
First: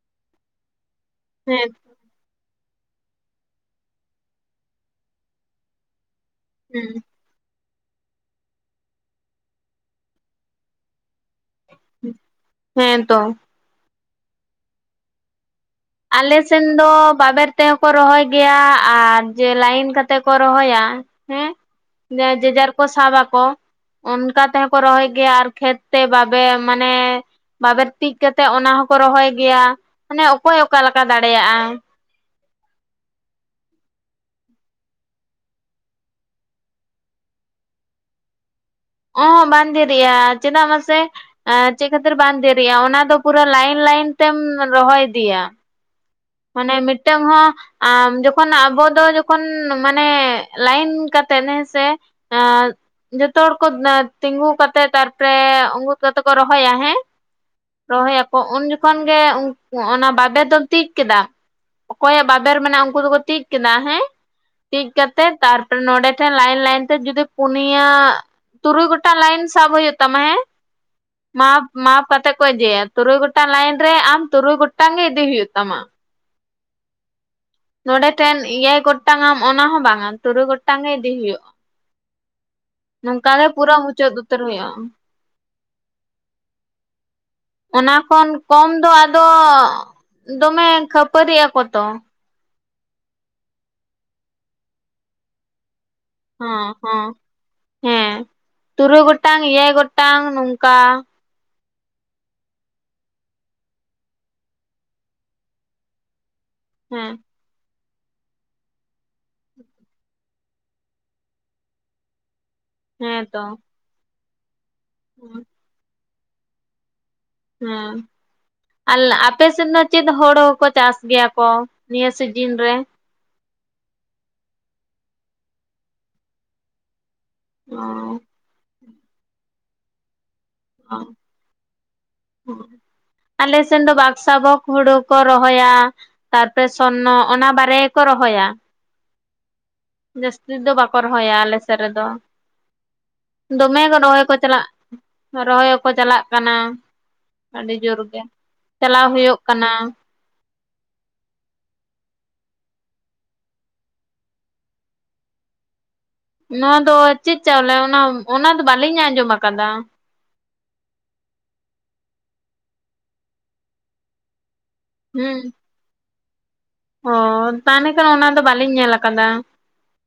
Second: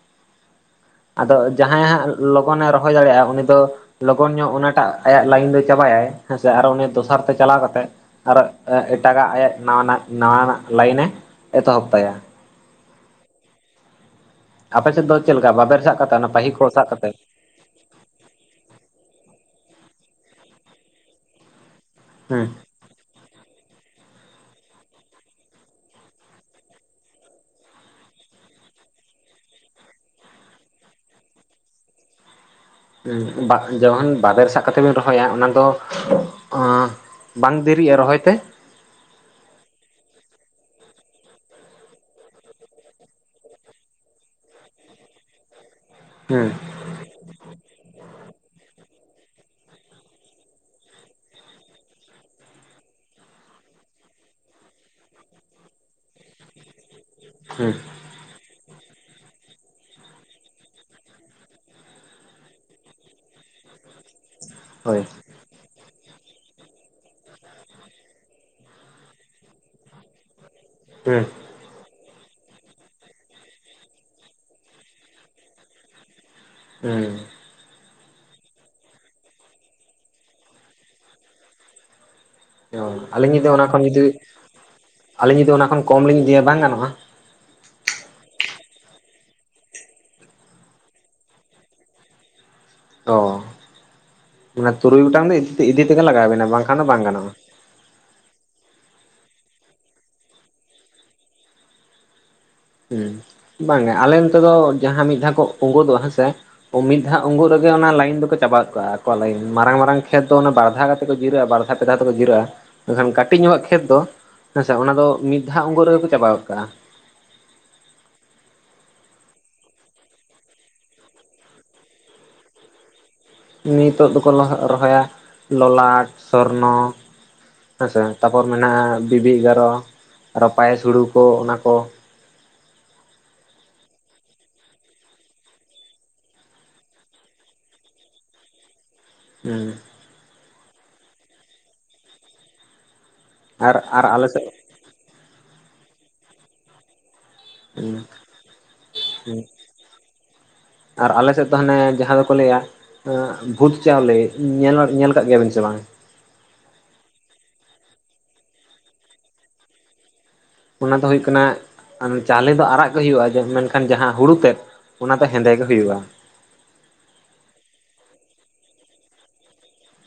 [unintelligible] ᱟᱫᱚ ᱦᱮᱸ ᱡᱟᱦᱟᱸᱭ ᱦᱟᱸᱜ ᱞᱚᱜᱚᱱ ᱮ ᱨᱚᱦᱚᱭ ᱫᱟᱲᱮᱭᱟᱜ-ᱟ, ᱩᱱᱤ ᱫᱚ ᱞᱚᱜᱚᱱ ᱧᱚᱜ ᱚᱱᱟᱴᱟᱜ ᱟᱭᱟᱜ ᱞᱟᱭᱤᱱ ᱫᱚᱭ ᱪᱟᱵᱟᱭᱟᱭ, ᱦᱮᱸᱥᱮ, ᱟᱨ ᱩᱱᱤ ᱫᱚᱥᱟᱨ ᱛᱮ ᱪᱟᱞᱟᱣ ᱠᱟᱛᱮ ᱟᱨᱚ ᱮᱴᱟᱜᱟᱜ ᱟᱭᱟᱜ ᱱᱟᱣᱟᱱᱟᱜ ᱱᱟᱣᱟᱱᱟᱜ ᱞᱟᱭᱤᱱ ᱮ ᱮᱛᱚᱦᱚᱵ ᱛᱟᱭᱟ᱾ ᱦᱩᱸ ᱦᱮᱸ ᱛᱚ, ᱟᱯᱮ ᱥᱮᱫ ᱫᱚ ᱪᱮᱫ ᱞᱮᱠᱟ ᱵᱟᱵᱮᱨ ᱥᱟᱵ? ᱠᱟᱛᱮ ᱚᱱᱟ ᱟᱞᱮ ᱯᱟᱹᱦᱤ ᱥᱮᱱ ᱠᱚ ᱫᱚ ᱥᱟᱵ ᱠᱟᱛᱮ ᱵᱟᱵᱮᱨ ᱛᱮ ᱦᱚᱸᱠᱚ ᱨᱚᱦᱚᱭ ᱜᱮᱭᱟ, ᱟᱨ ᱡᱮ ᱞᱟᱭᱤᱱ ᱠᱟᱛᱮ ᱠᱚ ᱨᱚᱦᱚᱭᱟ ᱦᱮᱸ, ᱡᱮ ᱦᱮᱸ ᱡᱮᱡᱟᱨ ᱠᱚ ᱥᱟᱵ ᱟᱠᱚ, ᱚᱱᱠᱟ ᱛᱮᱦᱚᱸ ᱠᱚ ᱨᱚᱦᱚᱭ ᱜᱮᱭᱟ ᱟᱨ ᱠᱷᱮᱛ ᱛᱮ ᱵᱟᱵᱮ ᱢᱟᱱᱮ, ᱵᱟᱵᱮᱨ ᱴᱤᱡ ᱠᱟᱛᱮᱜ ᱚᱱᱟ ᱦᱚᱸᱠᱚ ᱨᱚᱦᱚᱭ ᱜᱮᱭᱟ ᱢᱟᱱᱮ ᱚᱠᱚᱭ ᱚᱠᱟ ᱞᱮᱠᱟ ᱫᱟᱲᱮᱭᱟᱜᱼᱟ᱾ ᱵᱟᱜ ᱡᱮᱦᱚᱱ ᱵᱟᱵᱮᱨ ᱥᱟᱜ ᱠᱟᱛᱮᱜ ᱵᱤᱱ ᱨᱚᱦᱚᱭᱟ ᱚᱱᱟ ᱫᱚ ᱚᱸ ᱵᱟᱝ ᱫᱮᱨᱤᱜᱼᱟ ᱨᱚᱦᱚᱭ ᱛᱮ? ᱚᱸᱦᱚᱸᱜ ᱵᱟᱝ ᱫᱮᱨᱤᱜᱼᱟ ᱪᱮᱫᱟᱜ ᱢᱟᱥᱮ ᱮ ᱪᱮᱜ ᱠᱷᱟᱹᱛᱤᱨ ᱵᱟᱝ ᱫᱮᱨᱤᱜᱼᱟ ᱚᱱᱟ ᱫᱚ ᱯᱩᱨᱟᱹ ᱞᱟᱭᱤᱱ ᱞᱟᱭᱤᱱ ᱛᱮᱢ ᱨᱚᱦᱚᱭ ᱤᱫᱤᱭᱟ᱾ ᱦᱮᱸ ᱮ ᱢᱤᱫᱴᱟᱹᱝ ᱦᱚᱸ ᱟᱢ ᱡᱚᱠᱷᱚᱱ ᱟᱵᱚ ᱫᱚ ᱡᱚᱠᱷᱚᱱ ᱢᱟᱱᱮ ᱞᱟᱭᱤᱱ ᱠᱟᱛᱮᱫ ᱦᱮᱸᱥᱮ ᱟᱸ ᱡᱚᱛᱚ ᱦᱚᱲ ᱠᱚ ᱮᱸᱛ ᱛᱤᱸᱜᱩ ᱠᱟᱛᱮᱜ ᱛᱟᱨᱯᱚᱨᱮ ᱩᱝᱜᱩᱛ ᱠᱟᱛᱮᱜ ᱠᱚ ᱨᱚᱦᱚᱭᱟ ᱦᱮᱸ᱾ ᱦᱮᱸ ᱨᱚᱦᱚᱭᱟᱠᱚ ᱩᱱ ᱡᱚᱠᱷᱚᱱ ᱜᱮ ᱩᱝ ᱚᱱᱟ ᱵᱟᱵᱮᱨ ᱫᱚ ᱛᱤᱠ ᱠᱮᱫᱟ ᱚᱠᱚᱭᱟᱜ ᱵᱟᱵᱮᱨ ᱢᱮᱱᱟᱜᱼᱟ ᱩᱝᱠᱩ ᱫᱚᱠᱚ ᱛᱤᱡ ᱠᱮᱫᱟ ᱦᱮᱸ ᱛᱤᱠ ᱦᱳᱭ ᱠᱟᱛᱮᱫ ᱛᱟᱨᱯᱚᱨᱮ ᱱᱚᱸᱰᱮ ᱴᱷᱮᱱ ᱞᱟᱭᱤᱱ ᱞᱟᱭᱤᱱ ᱛᱮ ᱡᱩᱫᱤ ᱯᱩᱱᱭᱟ ᱛᱩᱨᱩᱭ ᱜᱚᱴᱟᱝ ᱞᱟᱭᱤᱱ ᱥᱟᱵ ᱦᱩᱭᱩᱜ ᱛᱟᱢᱟ ᱦᱮᱸ᱾ ᱦᱮᱸ ᱢᱟᱯ ᱢᱟᱯ ᱠᱟᱛᱮᱜ ᱠᱚ ᱤᱫᱮᱭᱟ ᱛᱩᱨᱩᱭ ᱜᱚᱴᱟᱝ ᱞᱟᱭᱤᱱ ᱨᱮ ᱟᱢ ᱛᱩᱨᱩᱭ ᱜᱚᱴᱟᱝ ᱜᱮ ᱤᱫᱤ ᱦᱩᱭᱩᱜ ᱛᱟᱢᱟ᱾ ᱦᱮᱸ ᱱᱚᱸᱰᱮ ᱴᱷᱮᱱ ᱮᱭᱟᱭ ᱜᱚᱴᱟᱝᱟᱢ ᱚᱱᱟ ᱦᱚᱸ ᱵᱟᱝᱟ ᱛᱩᱨᱩᱭ ᱜᱚᱴᱴᱟᱝ ᱜᱮ ᱤᱫᱤ ᱦᱩᱭᱩᱜᱼᱟ᱾ ᱚ ᱱᱚᱝᱠᱟ ᱟᱹᱞᱤᱧ ᱜᱮ ᱡᱩᱫᱤ ᱚᱱᱟ ᱯᱩᱨᱟᱹ ᱠᱷᱚᱱ ᱡᱩᱫᱤ ᱢᱩᱪᱟᱹᱫ ᱩᱛᱟᱹᱨ ᱦᱩᱭᱩᱜᱼᱟ ᱟᱹᱞᱤᱧ ᱡᱩᱫᱤ ᱚᱱᱟ ᱠᱷᱚᱱ ᱠᱚᱢ ᱞᱤᱧ ᱤᱫᱤᱭᱟ ᱵᱟᱝ ᱜᱟᱱᱚᱜᱼᱟ? ᱚᱱᱟ ᱠᱷᱚᱱ ᱠᱚᱢ ᱫᱚ ᱟᱫᱚ ᱫᱚᱢᱮ ᱠᱷᱟᱹᱯᱟᱹᱨᱤᱜ ᱟᱠᱚ ᱛᱚ᱾ ᱚ ᱢᱟᱱᱮ ᱛᱩᱨᱩᱭ ᱜᱚᱴᱟᱝ ᱫᱚ ᱤᱫᱤ ᱛᱮ ᱤᱫᱤ ᱛᱮᱜᱮ ᱞᱟᱜᱟᱣᱵᱮᱱᱟ ᱦᱮᱸ ᱵᱟᱝᱠᱷᱟᱱ ᱫᱚ ᱵᱟᱝ ᱦᱮᱸ ᱜᱟᱱᱚᱜᱼᱟ? ᱦᱮᱸ ᱛᱩᱨᱩᱭ ᱜᱚᱴᱟᱝ ᱮᱭᱟᱭ ᱜᱚᱴᱟᱝ ᱱᱚᱝᱠᱟ᱾ ᱦᱩᱸ ᱵᱟᱝ ᱜᱮ ᱟᱞᱮ ᱱᱚᱛᱮ ᱫᱚ ᱡᱟᱦᱟᱸ ᱢᱤᱜ ᱫᱷᱟᱣ ᱠᱚ ᱳᱸᱜᱳᱫᱚᱜᱼᱟ ᱦᱮᱸᱥᱮ ᱢᱤᱫ ᱦᱮᱸ ᱫᱷᱟᱣ ᱳᱸᱜᱳᱜ‌ ᱨᱮᱜᱮ ᱚᱱᱟ ᱞᱟᱭᱤᱱ ᱫᱚᱠᱚ ᱪᱟᱵᱟ ᱠᱟᱜᱼᱟ ᱟᱠᱚᱣᱟᱜ ᱞᱟᱹᱭᱤᱱ ᱢᱟᱨᱟᱝ ᱢᱟᱨᱟᱝ ᱠᱷᱮᱫᱽ ᱫᱚ ᱚᱱᱟ ᱵᱟᱨᱫᱷᱟᱣ ᱠᱟᱛᱮᱜ ᱠᱚ ᱡᱤᱨᱟᱹᱜᱼᱟ ᱵᱟᱨᱫᱷᱟ ᱯᱮᱫᱷᱟᱣ ᱛᱮᱠᱚ ᱡᱤᱨᱟᱹᱜᱼᱟ᱾ ᱢᱮᱱᱠᱷᱟᱱ ᱦᱮᱸ ᱠᱟᱹᱴᱤᱡ ᱛᱚ ᱧᱚᱜᱼᱟᱜ ᱠᱷᱮᱛ ᱫᱚ ᱦᱮᱸᱥᱮ ᱚᱱᱟ ᱫᱚ ᱢᱤᱫ ᱫᱷᱟᱣ ᱳᱸᱜᱳᱜ ᱨᱮᱜᱮ ᱠᱚ ᱪᱟᱵᱟ ᱜᱚᱜ ᱠᱟᱜᱼᱟ᱾ ᱦᱮᱸ ᱟᱞ ᱟᱯᱮ ᱥᱮᱱ ᱱᱚ ᱪᱮᱫ ᱦᱳᱲᱳ ᱦᱚᱸᱠᱚ ᱪᱟᱥ ᱜᱮᱭᱟ ᱠᱚ ᱱᱤᱭᱟᱹ ᱥᱤᱡᱤᱱ ᱨᱮ? ᱱᱤᱛᱚᱜ ᱫᱚᱠᱚ ᱞᱚᱜ ᱨᱚᱦᱚᱭᱟ ᱞᱚᱞᱟᱴ ᱥᱚᱨᱱᱚ ᱦᱮᱸᱥᱮ ᱚ ᱛᱟᱯ ᱯᱚᱨ ᱢᱮᱱᱟᱜᱼᱟ ᱵᱤᱵᱤ ᱮᱜᱟᱨᱚ ᱟᱨᱚ ᱯᱟᱭᱮᱥ ᱦᱩᱲᱩ ᱠᱚ ᱚ ᱚᱱᱟ ᱠᱚ᱾ ᱟᱞᱮ ᱥᱮᱱ ᱫᱚ ᱵᱟᱠᱥᱟ ᱵᱚᱠᱽ ᱦᱳᱲᱳ ᱠᱚ ᱨᱚᱦᱚᱭᱟ᱾ ᱛᱟᱨᱯᱚᱨᱮ ᱥᱚᱨᱱᱚ ᱚᱱᱟ ᱵᱟᱨᱭᱟ ᱜᱮᱠᱚ ᱨᱚᱦᱚᱭᱟ᱾ ᱦᱩᱸ ᱡᱟᱹᱥᱛᱤ ᱫᱚ ᱵᱟᱠᱚ ᱨᱚᱦᱚᱭᱟ ᱟᱞᱮ ᱥᱮᱜ ᱨᱮᱫᱚ᱾ ᱟᱨ ᱫᱚᱢᱮ ᱠᱚ ᱟᱨ ᱨᱚᱦᱚᱭ ᱟᱞᱮ ᱠᱚ ᱥᱮᱫ ᱪᱟᱞᱟᱜ ᱨᱚᱦᱚᱭ ᱦᱚᱸᱠᱚ ᱪᱟᱞᱟᱜ ᱠᱟᱱᱟ᱾ ᱟᱹᱰᱤ ᱡᱳᱨ ᱜᱮ ᱪᱟᱞᱟᱣ ᱦᱳᱭᱳᱜ ᱠᱟᱱᱟ᱾ ᱟᱨ ᱟᱞᱮ ᱥᱮᱜ ᱫᱚ ᱦᱟᱱᱮ ᱡᱟᱦᱟᱸ ᱫᱚᱠᱚ ᱞᱟᱹᱭᱟ ᱮᱸ ᱵᱷᱩᱛ ᱪᱟᱣᱞᱮ ᱧᱮᱞᱟ ᱧᱮᱞ ᱠᱟᱜ ᱜᱮᱭᱟᱵᱤᱱ ᱥᱮ ᱵᱟᱝ? ᱱᱚᱣᱟ ᱫᱚ ᱪᱮᱫ ᱪᱟᱣᱞᱮ ᱚᱱᱟ ᱚᱱᱟ ᱫᱚ ᱵᱟᱹᱞᱤᱧ ᱟᱸᱡᱚᱢ ᱟᱠᱟᱫᱟ᱾ ᱚᱱᱟ ᱫᱚ ᱦᱩᱭᱩᱜ ᱠᱟᱱᱟ ᱪᱟᱣᱞᱮ ᱫᱚ ᱟᱨᱟᱜ ᱜᱮ ᱦᱩᱭᱩᱜᱼᱟ ᱡᱮ ᱢᱮᱱᱠᱷᱟᱱ ᱡᱟᱦᱟᱸ ᱦᱩᱲᱩ ᱛᱮᱫ ᱚᱱᱟ ᱫᱚ ᱦᱩᱸ᱾ ᱦᱮᱸᱫᱮ ᱜᱮ ᱦᱩᱭᱩᱜᱼᱟ᱾ ᱚ ᱛᱟᱦᱞᱮ ᱠᱷᱟᱱ ᱚᱱᱟ ᱫᱚ ᱵᱟᱹᱞᱤᱧ ᱧᱮᱞ ᱟᱠᱟᱫᱟ᱾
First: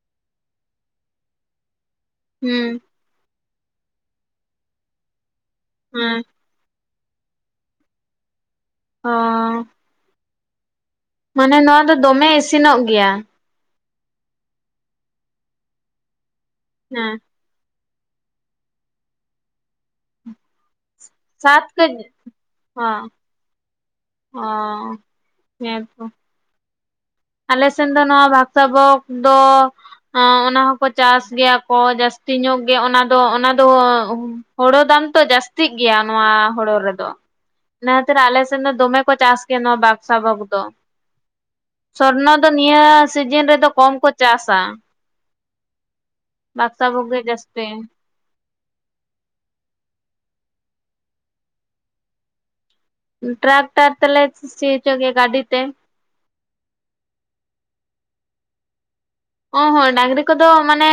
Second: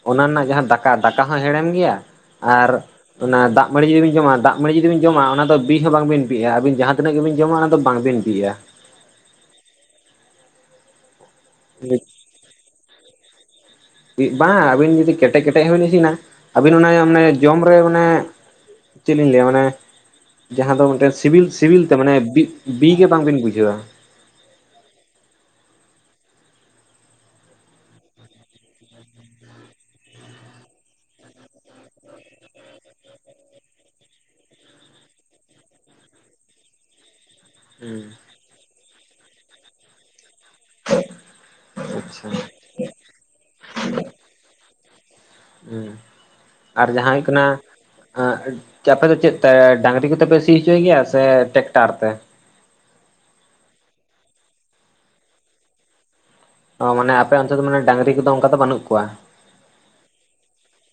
ᱚᱱᱟ ᱱᱟᱜ ᱡᱟᱦᱟᱸ ᱫᱟᱠᱟ ᱫᱟᱠᱟ ᱦᱚᱸ ᱦᱮᱲᱮᱢ ᱜᱮᱭᱟ ᱟᱨ ᱦᱩᱸ ᱚᱱᱟ ᱫᱟᱜ ᱢᱟᱹᱲᱤ ᱡᱩᱫᱤ ᱵᱤᱱ ᱡᱚᱢᱟ ᱫᱟᱜ ᱢᱟᱹᱲᱤ ᱡᱩᱫᱤ ᱵᱤᱱ ᱡᱚᱢᱟ ᱚᱱᱟ ᱫᱚ ᱵᱤ ᱦᱚᱸ ᱦᱮᱸ ᱵᱟᱝᱵᱤᱱ ᱵᱤᱜᱼᱟ ᱟᱵᱤᱱ ᱡᱟᱦᱟᱸ ᱛᱤᱱᱟᱹᱜ ᱜᱤᱵᱤᱱ ᱡᱚᱢᱟ ᱚᱱᱟ ᱫᱚ ᱵᱟᱝᱵᱤᱱ ᱵᱤᱜᱼᱟ᱾ ᱚ᱾ ᱢᱟᱱᱮ ᱱᱚᱣᱟ ᱫᱚ ᱫᱚᱢᱮ ᱤᱥᱤᱱᱚᱜ ᱜᱮᱭᱟ᱾ ᱵᱟᱝ, ᱟᱹᱵᱤᱱ ᱡᱩᱫᱤ ᱠᱮᱴᱮᱡ ᱠᱮᱴᱮᱡ ᱦᱚᱸᱵᱤᱱ ᱤᱥᱤᱱᱟ ᱟᱹᱵᱤᱱ ᱚᱱᱟ ᱦᱮᱸ ᱢᱟᱱᱮ ᱡᱚᱢ ᱨᱮ ᱢᱟᱱᱮ, ᱪᱮᱜᱞᱤᱧ ᱞᱟᱹᱭᱟ ᱢᱟᱱᱮ, ᱡᱟᱦᱟᱸ ᱫᱚ ᱢᱤᱫᱴᱮᱱ ᱥᱤᱵᱤᱞ ᱥᱟᱛ ᱥᱤᱵᱤᱞ ᱛᱮ ᱠᱮᱡᱤ ᱢᱟᱱᱮ ᱵᱤ ᱚ ᱵᱤ ᱜᱮ ᱵᱟᱝᱵᱤᱱ ᱵᱩᱡᱷᱟᱹᱣᱟ᱾ ᱚ, ᱦᱮᱸ ᱛᱚ᱾ ᱟᱞᱮ ᱥᱮᱱ ᱫᱚ ᱱᱚᱣᱟ ᱵᱷᱟᱠᱥᱟᱵᱚᱠ ᱫᱚ ᱚᱸ, ᱚᱱᱟ ᱦᱚᱸᱠᱚ ᱪᱟᱥ ᱜᱮᱭᱟ ᱠᱚ ᱡᱟᱹᱥᱛᱤ ᱧᱚᱜ ᱜᱮ ᱚᱱᱟ ᱫᱚ ᱚᱱᱟ ᱫᱚ ᱮᱸ ᱦᱳᱲᱳ ᱫᱟᱢ ᱛᱚ ᱡᱟᱹᱥᱛᱤᱜ ᱜᱮᱭᱟ ᱱᱚᱣᱟ ᱦᱳᱲᱳ ᱨᱮᱫᱚ᱾ ᱚᱱᱟ ᱠᱷᱟᱹᱛᱤᱨ ᱦᱩᱸ ᱛᱤᱨ ᱟᱞᱮ ᱥᱮᱱ ᱫᱚ ᱫᱚᱢᱮ ᱠᱚ ᱪᱟᱥ ᱜᱮᱭᱟ ᱱᱚᱣᱟ ᱵᱟᱠᱥᱟᱵᱚᱠ ᱫᱚ᱾ ᱟᱪᱪᱷᱟ ᱥᱚᱨᱱᱚ ᱫᱚ ᱱᱤᱭᱟᱹ ᱥᱤᱡᱤᱱ ᱨᱮᱫᱚ ᱠᱚᱢ ᱠᱚ ᱪᱟᱥᱼᱟ᱾ ᱦᱮᱸ ᱟᱨ ᱡᱟᱦᱟᱸ ᱦᱩᱭᱩᱜ ᱠᱟᱱᱟ ᱡᱟᱹᱥᱛᱤ ᱟᱸᱜ ᱠᱮ ᱟᱯᱮ ᱫᱚ ᱪᱮᱫ ᱛᱮ ᱰᱟᱝᱨᱤ ᱠᱚᱛᱮ ᱯᱮ ᱥᱤ ᱦᱚᱪᱚᱭ ᱜᱮᱭᱟ ᱥᱮ ᱴᱮᱠᱴᱟᱨ ᱛᱮ? ᱴᱨᱟᱠᱴᱟᱨ ᱛᱮᱞᱮ ᱥᱤ ᱦᱚᱪᱚ ᱜᱮᱭᱟ ᱜᱟᱹᱰᱤ ᱛᱮ᱾ ᱚ ᱢᱟᱱᱮ ᱟᱯᱮ ᱚᱱᱛᱮ ᱫᱚ ᱢᱟᱱᱮ ᱰᱟᱝᱨᱤ ᱠᱚᱫᱚ ᱚᱱᱠᱟ ᱫᱚ ᱵᱟᱹᱱᱩᱜ ᱠᱚᱣᱟ᱾ ᱚ ᱦᱚᱸ ᱰᱟᱝᱨᱤ ᱠᱚᱫᱚ ᱢᱟᱱᱮ᱾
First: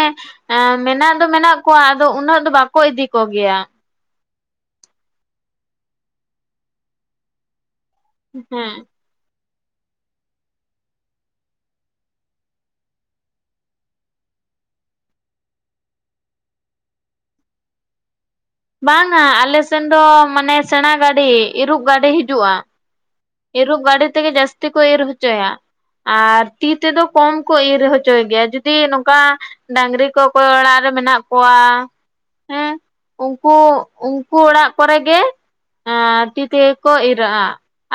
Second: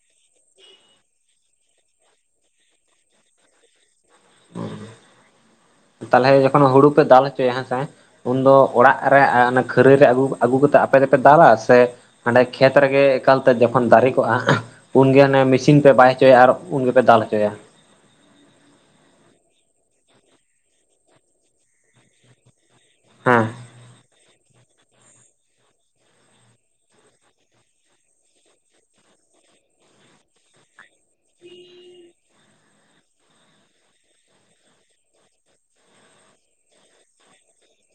ᱮᱸ ᱢᱮᱱᱟᱜ ᱫᱚ ᱢᱮᱱᱟᱜ ᱠᱚᱣᱟ ᱟᱫᱚ ᱩᱱᱟᱹᱜ ᱫᱚ ᱵᱟᱠᱚ ᱤᱫᱤ ᱠᱚᱜᱮᱭᱟ᱾ ᱩᱸ, ᱛᱟᱞᱦᱮ ᱡᱚᱠᱷᱚᱱ ᱦᱩᱲᱩ ᱯᱮ ᱫᱟᱞ ᱦᱚᱪᱚᱭᱟ ᱦᱮᱸ ᱥᱮ, ᱩᱱᱫᱚ ᱦᱮᱸ ᱚᱲᱟᱜ ᱟᱨᱮ ᱚᱱᱟ ᱠᱷᱟᱹᱨᱟᱹᱭ ᱨᱮ ᱟᱹᱜᱩ ᱟᱹᱜᱩ ᱠᱟᱛᱮᱜ ᱟᱯᱮ ᱜᱮᱯᱮ ᱫᱟᱞᱟ ᱥᱮ ᱦᱟᱸᱰᱮ ᱠᱷᱮᱛ ᱨᱮᱜᱮ ᱮᱠᱟᱞᱛᱮ ᱡᱚᱠᱷᱚᱱ ᱫᱟᱨᱮ ᱠᱚᱜᱼᱟ ᱩᱱᱜᱮ ᱦᱟᱱᱮ ᱢᱤᱥᱤᱱ ᱯᱮ ᱵᱟᱭ ᱦᱚᱪᱚᱭᱟ ᱟᱨ ᱩᱱᱜᱮᱯᱮ ᱫᱟᱞ ᱦᱚᱪᱚᱭᱟ? ᱵᱟᱝ ᱱᱟ ᱟᱞᱮ ᱥᱮᱱ ᱫᱚ ᱢᱟᱱᱮ ᱥᱮᱬᱟ ᱜᱟᱹᱰᱤ ᱤᱨᱩᱜ ᱜᱟᱹᱰᱤ ᱦᱤᱡᱩᱜᱼᱟ᱾ ᱦᱮᱸ᱾ ᱮᱨᱩᱜ ᱜᱟᱹᱰᱤ ᱛᱮᱜᱮ ᱡᱟᱹᱥᱛᱤ ᱠᱚ ᱤᱨ ᱦᱚᱪᱚᱭᱟ᱾ ᱟᱨ ᱛᱤ ᱛᱮᱫᱚ ᱠᱚᱢ ᱠᱚ ᱤᱨ ᱦᱚᱪᱚᱭ ᱜᱮᱭᱟ ᱡᱩᱫᱤ ᱱᱚᱝᱠᱟ ᱰᱟᱝᱨᱤ ᱠᱚ ᱚᱠᱚᱭ ᱚᱲᱟᱜ ᱨᱮ ᱢᱮᱱᱟᱜ ᱠᱚᱣᱟ ᱦᱮᱸ ᱩᱱᱠᱩ ᱩᱱᱠᱩ ᱚᱲᱟᱜ ᱠᱚᱨᱮ ᱜᱮ ᱮᱸ ᱛᱤ ᱛᱮᱜᱮ ᱠᱚ ᱤᱨᱟᱜᱼᱟ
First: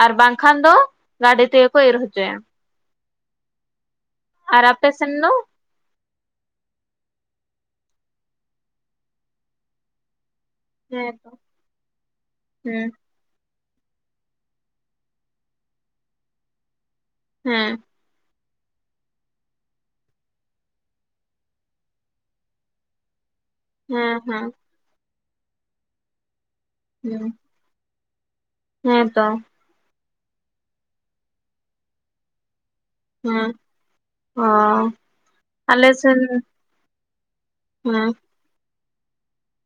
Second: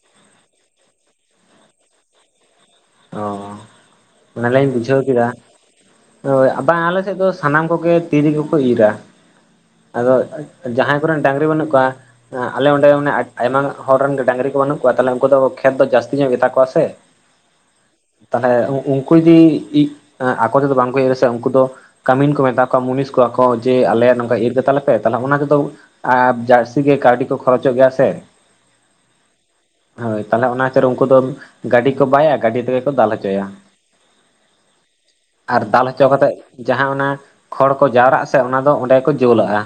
ᱟᱨ ᱵᱟᱝᱠᱷᱟᱱ ᱫᱚ ᱜᱟᱹᱰᱤ ᱛᱮᱜᱮ ᱠᱚ ᱤᱨ ᱦᱚᱪᱚᱭᱟ᱾ ᱚ, ᱚᱱᱟ ᱟᱨ ᱞᱤᱧ ᱟᱯᱮ ᱵᱩᱡᱷᱟᱹᱣ ᱥᱮᱱ ᱠᱮᱫᱟ᱾ ᱫᱚ? ᱦᱳᱭ, ᱵᱟᱝ ᱟᱞᱮ ᱥᱮᱫ ᱫᱚ ᱥᱟᱱᱟᱢ ᱠᱚᱜᱮ ᱛᱤ ᱛᱮᱜᱮ ᱠᱚ ᱤᱨᱟ᱾ ᱟᱫᱚ ᱡᱟᱦᱟᱸᱭ ᱦᱮᱸ ᱠᱚᱨᱮᱱ ᱛᱚ ᱰᱟᱝᱨᱤ ᱵᱟᱹᱱᱩᱜ ᱠᱚᱣᱟ ᱮᱸ ᱟᱞᱮ ᱚᱸᱰᱮ ᱦᱮᱸ ᱢᱟᱱᱮ ᱟᱭᱢᱟ ᱦᱚᱲ ᱨᱮᱱ ᱜᱮ ᱰᱟᱹᱟᱝᱨᱤ ᱠᱚ ᱵᱟᱹᱱᱩᱜ ᱠᱚᱣᱟ ᱛᱟᱞᱦᱮ ᱩᱱᱠᱩ ᱫᱚ ᱠᱷᱮᱛ ᱫᱚ ᱡᱟᱹᱥᱛᱤ ᱧᱚᱜ ᱜᱮᱛᱟ ᱠᱚᱣᱟ ᱥᱮ᱾ ᱦᱮᱸ᱾ ᱛᱟᱞᱦᱮ ᱩ ᱩᱱᱠᱩ ᱡᱩᱫᱤ ᱤ ᱟᱠᱚ ᱛᱮᱫᱚ ᱵᱟᱝᱠᱚ ᱤᱨ ᱟᱥᱮ ᱩᱱᱠᱩ ᱫᱚ ᱠᱟᱹᱢᱤᱱ ᱠᱚ ᱢᱮᱛᱟ ᱠᱚᱣᱟ ᱢᱩᱱᱤᱥ ᱠᱚᱣᱟ ᱠᱚ ᱡᱮ ᱟᱞᱮᱭᱟᱜ ᱦᱮᱸ ᱱᱚᱝᱠᱟ ᱤᱨ ᱦᱮᱸ ᱠᱟᱛᱟᱞᱮ ᱯᱮ ᱛᱟᱞᱦᱮ ᱚᱱᱟ ᱛᱮᱫᱚ ᱮᱸ ᱡᱟᱨᱥᱤ ᱜᱮ ᱠᱟᱹᱣᱰᱤ ᱦᱮᱸ ᱠᱚ ᱠᱷᱚᱨᱚᱪᱚᱜ ᱜᱮᱭᱟ ᱥᱮ᱾ ᱦᱮᱸ ᱛᱚ᱾ ᱦᱳᱭ ᱛᱟᱞᱦᱮ ᱚᱱᱟ ᱠᱷᱟᱛᱤᱨ ᱩᱱᱠᱩ ᱫᱚ ᱜᱟᱹᱰᱤ ᱠᱚ ᱵᱟᱭᱟ ᱜᱟᱹᱰᱤ ᱛᱮᱜᱮ ᱠᱚ ᱫᱟᱞ ᱦᱚᱪᱚᱭᱟ᱾ ᱦᱮᱸ ᱚ ᱟᱨ ᱫᱟᱞ ᱟᱞᱮ ᱦᱚᱪᱚ ᱥᱮᱱ ᱠᱟᱛᱮᱫ ᱡᱟᱦᱟᱸ ᱚᱱᱟ ᱠᱷᱚᱲ ᱠᱚ ᱦᱮᱸ ᱡᱟᱣᱨᱟᱜᱼᱟ ᱥᱮ ᱥᱮ ᱚᱱᱟ ᱫᱚ ᱚᱸᱰᱮ ᱜᱮᱠᱚ ᱡᱩᱞᱟᱜᱼᱟ᱾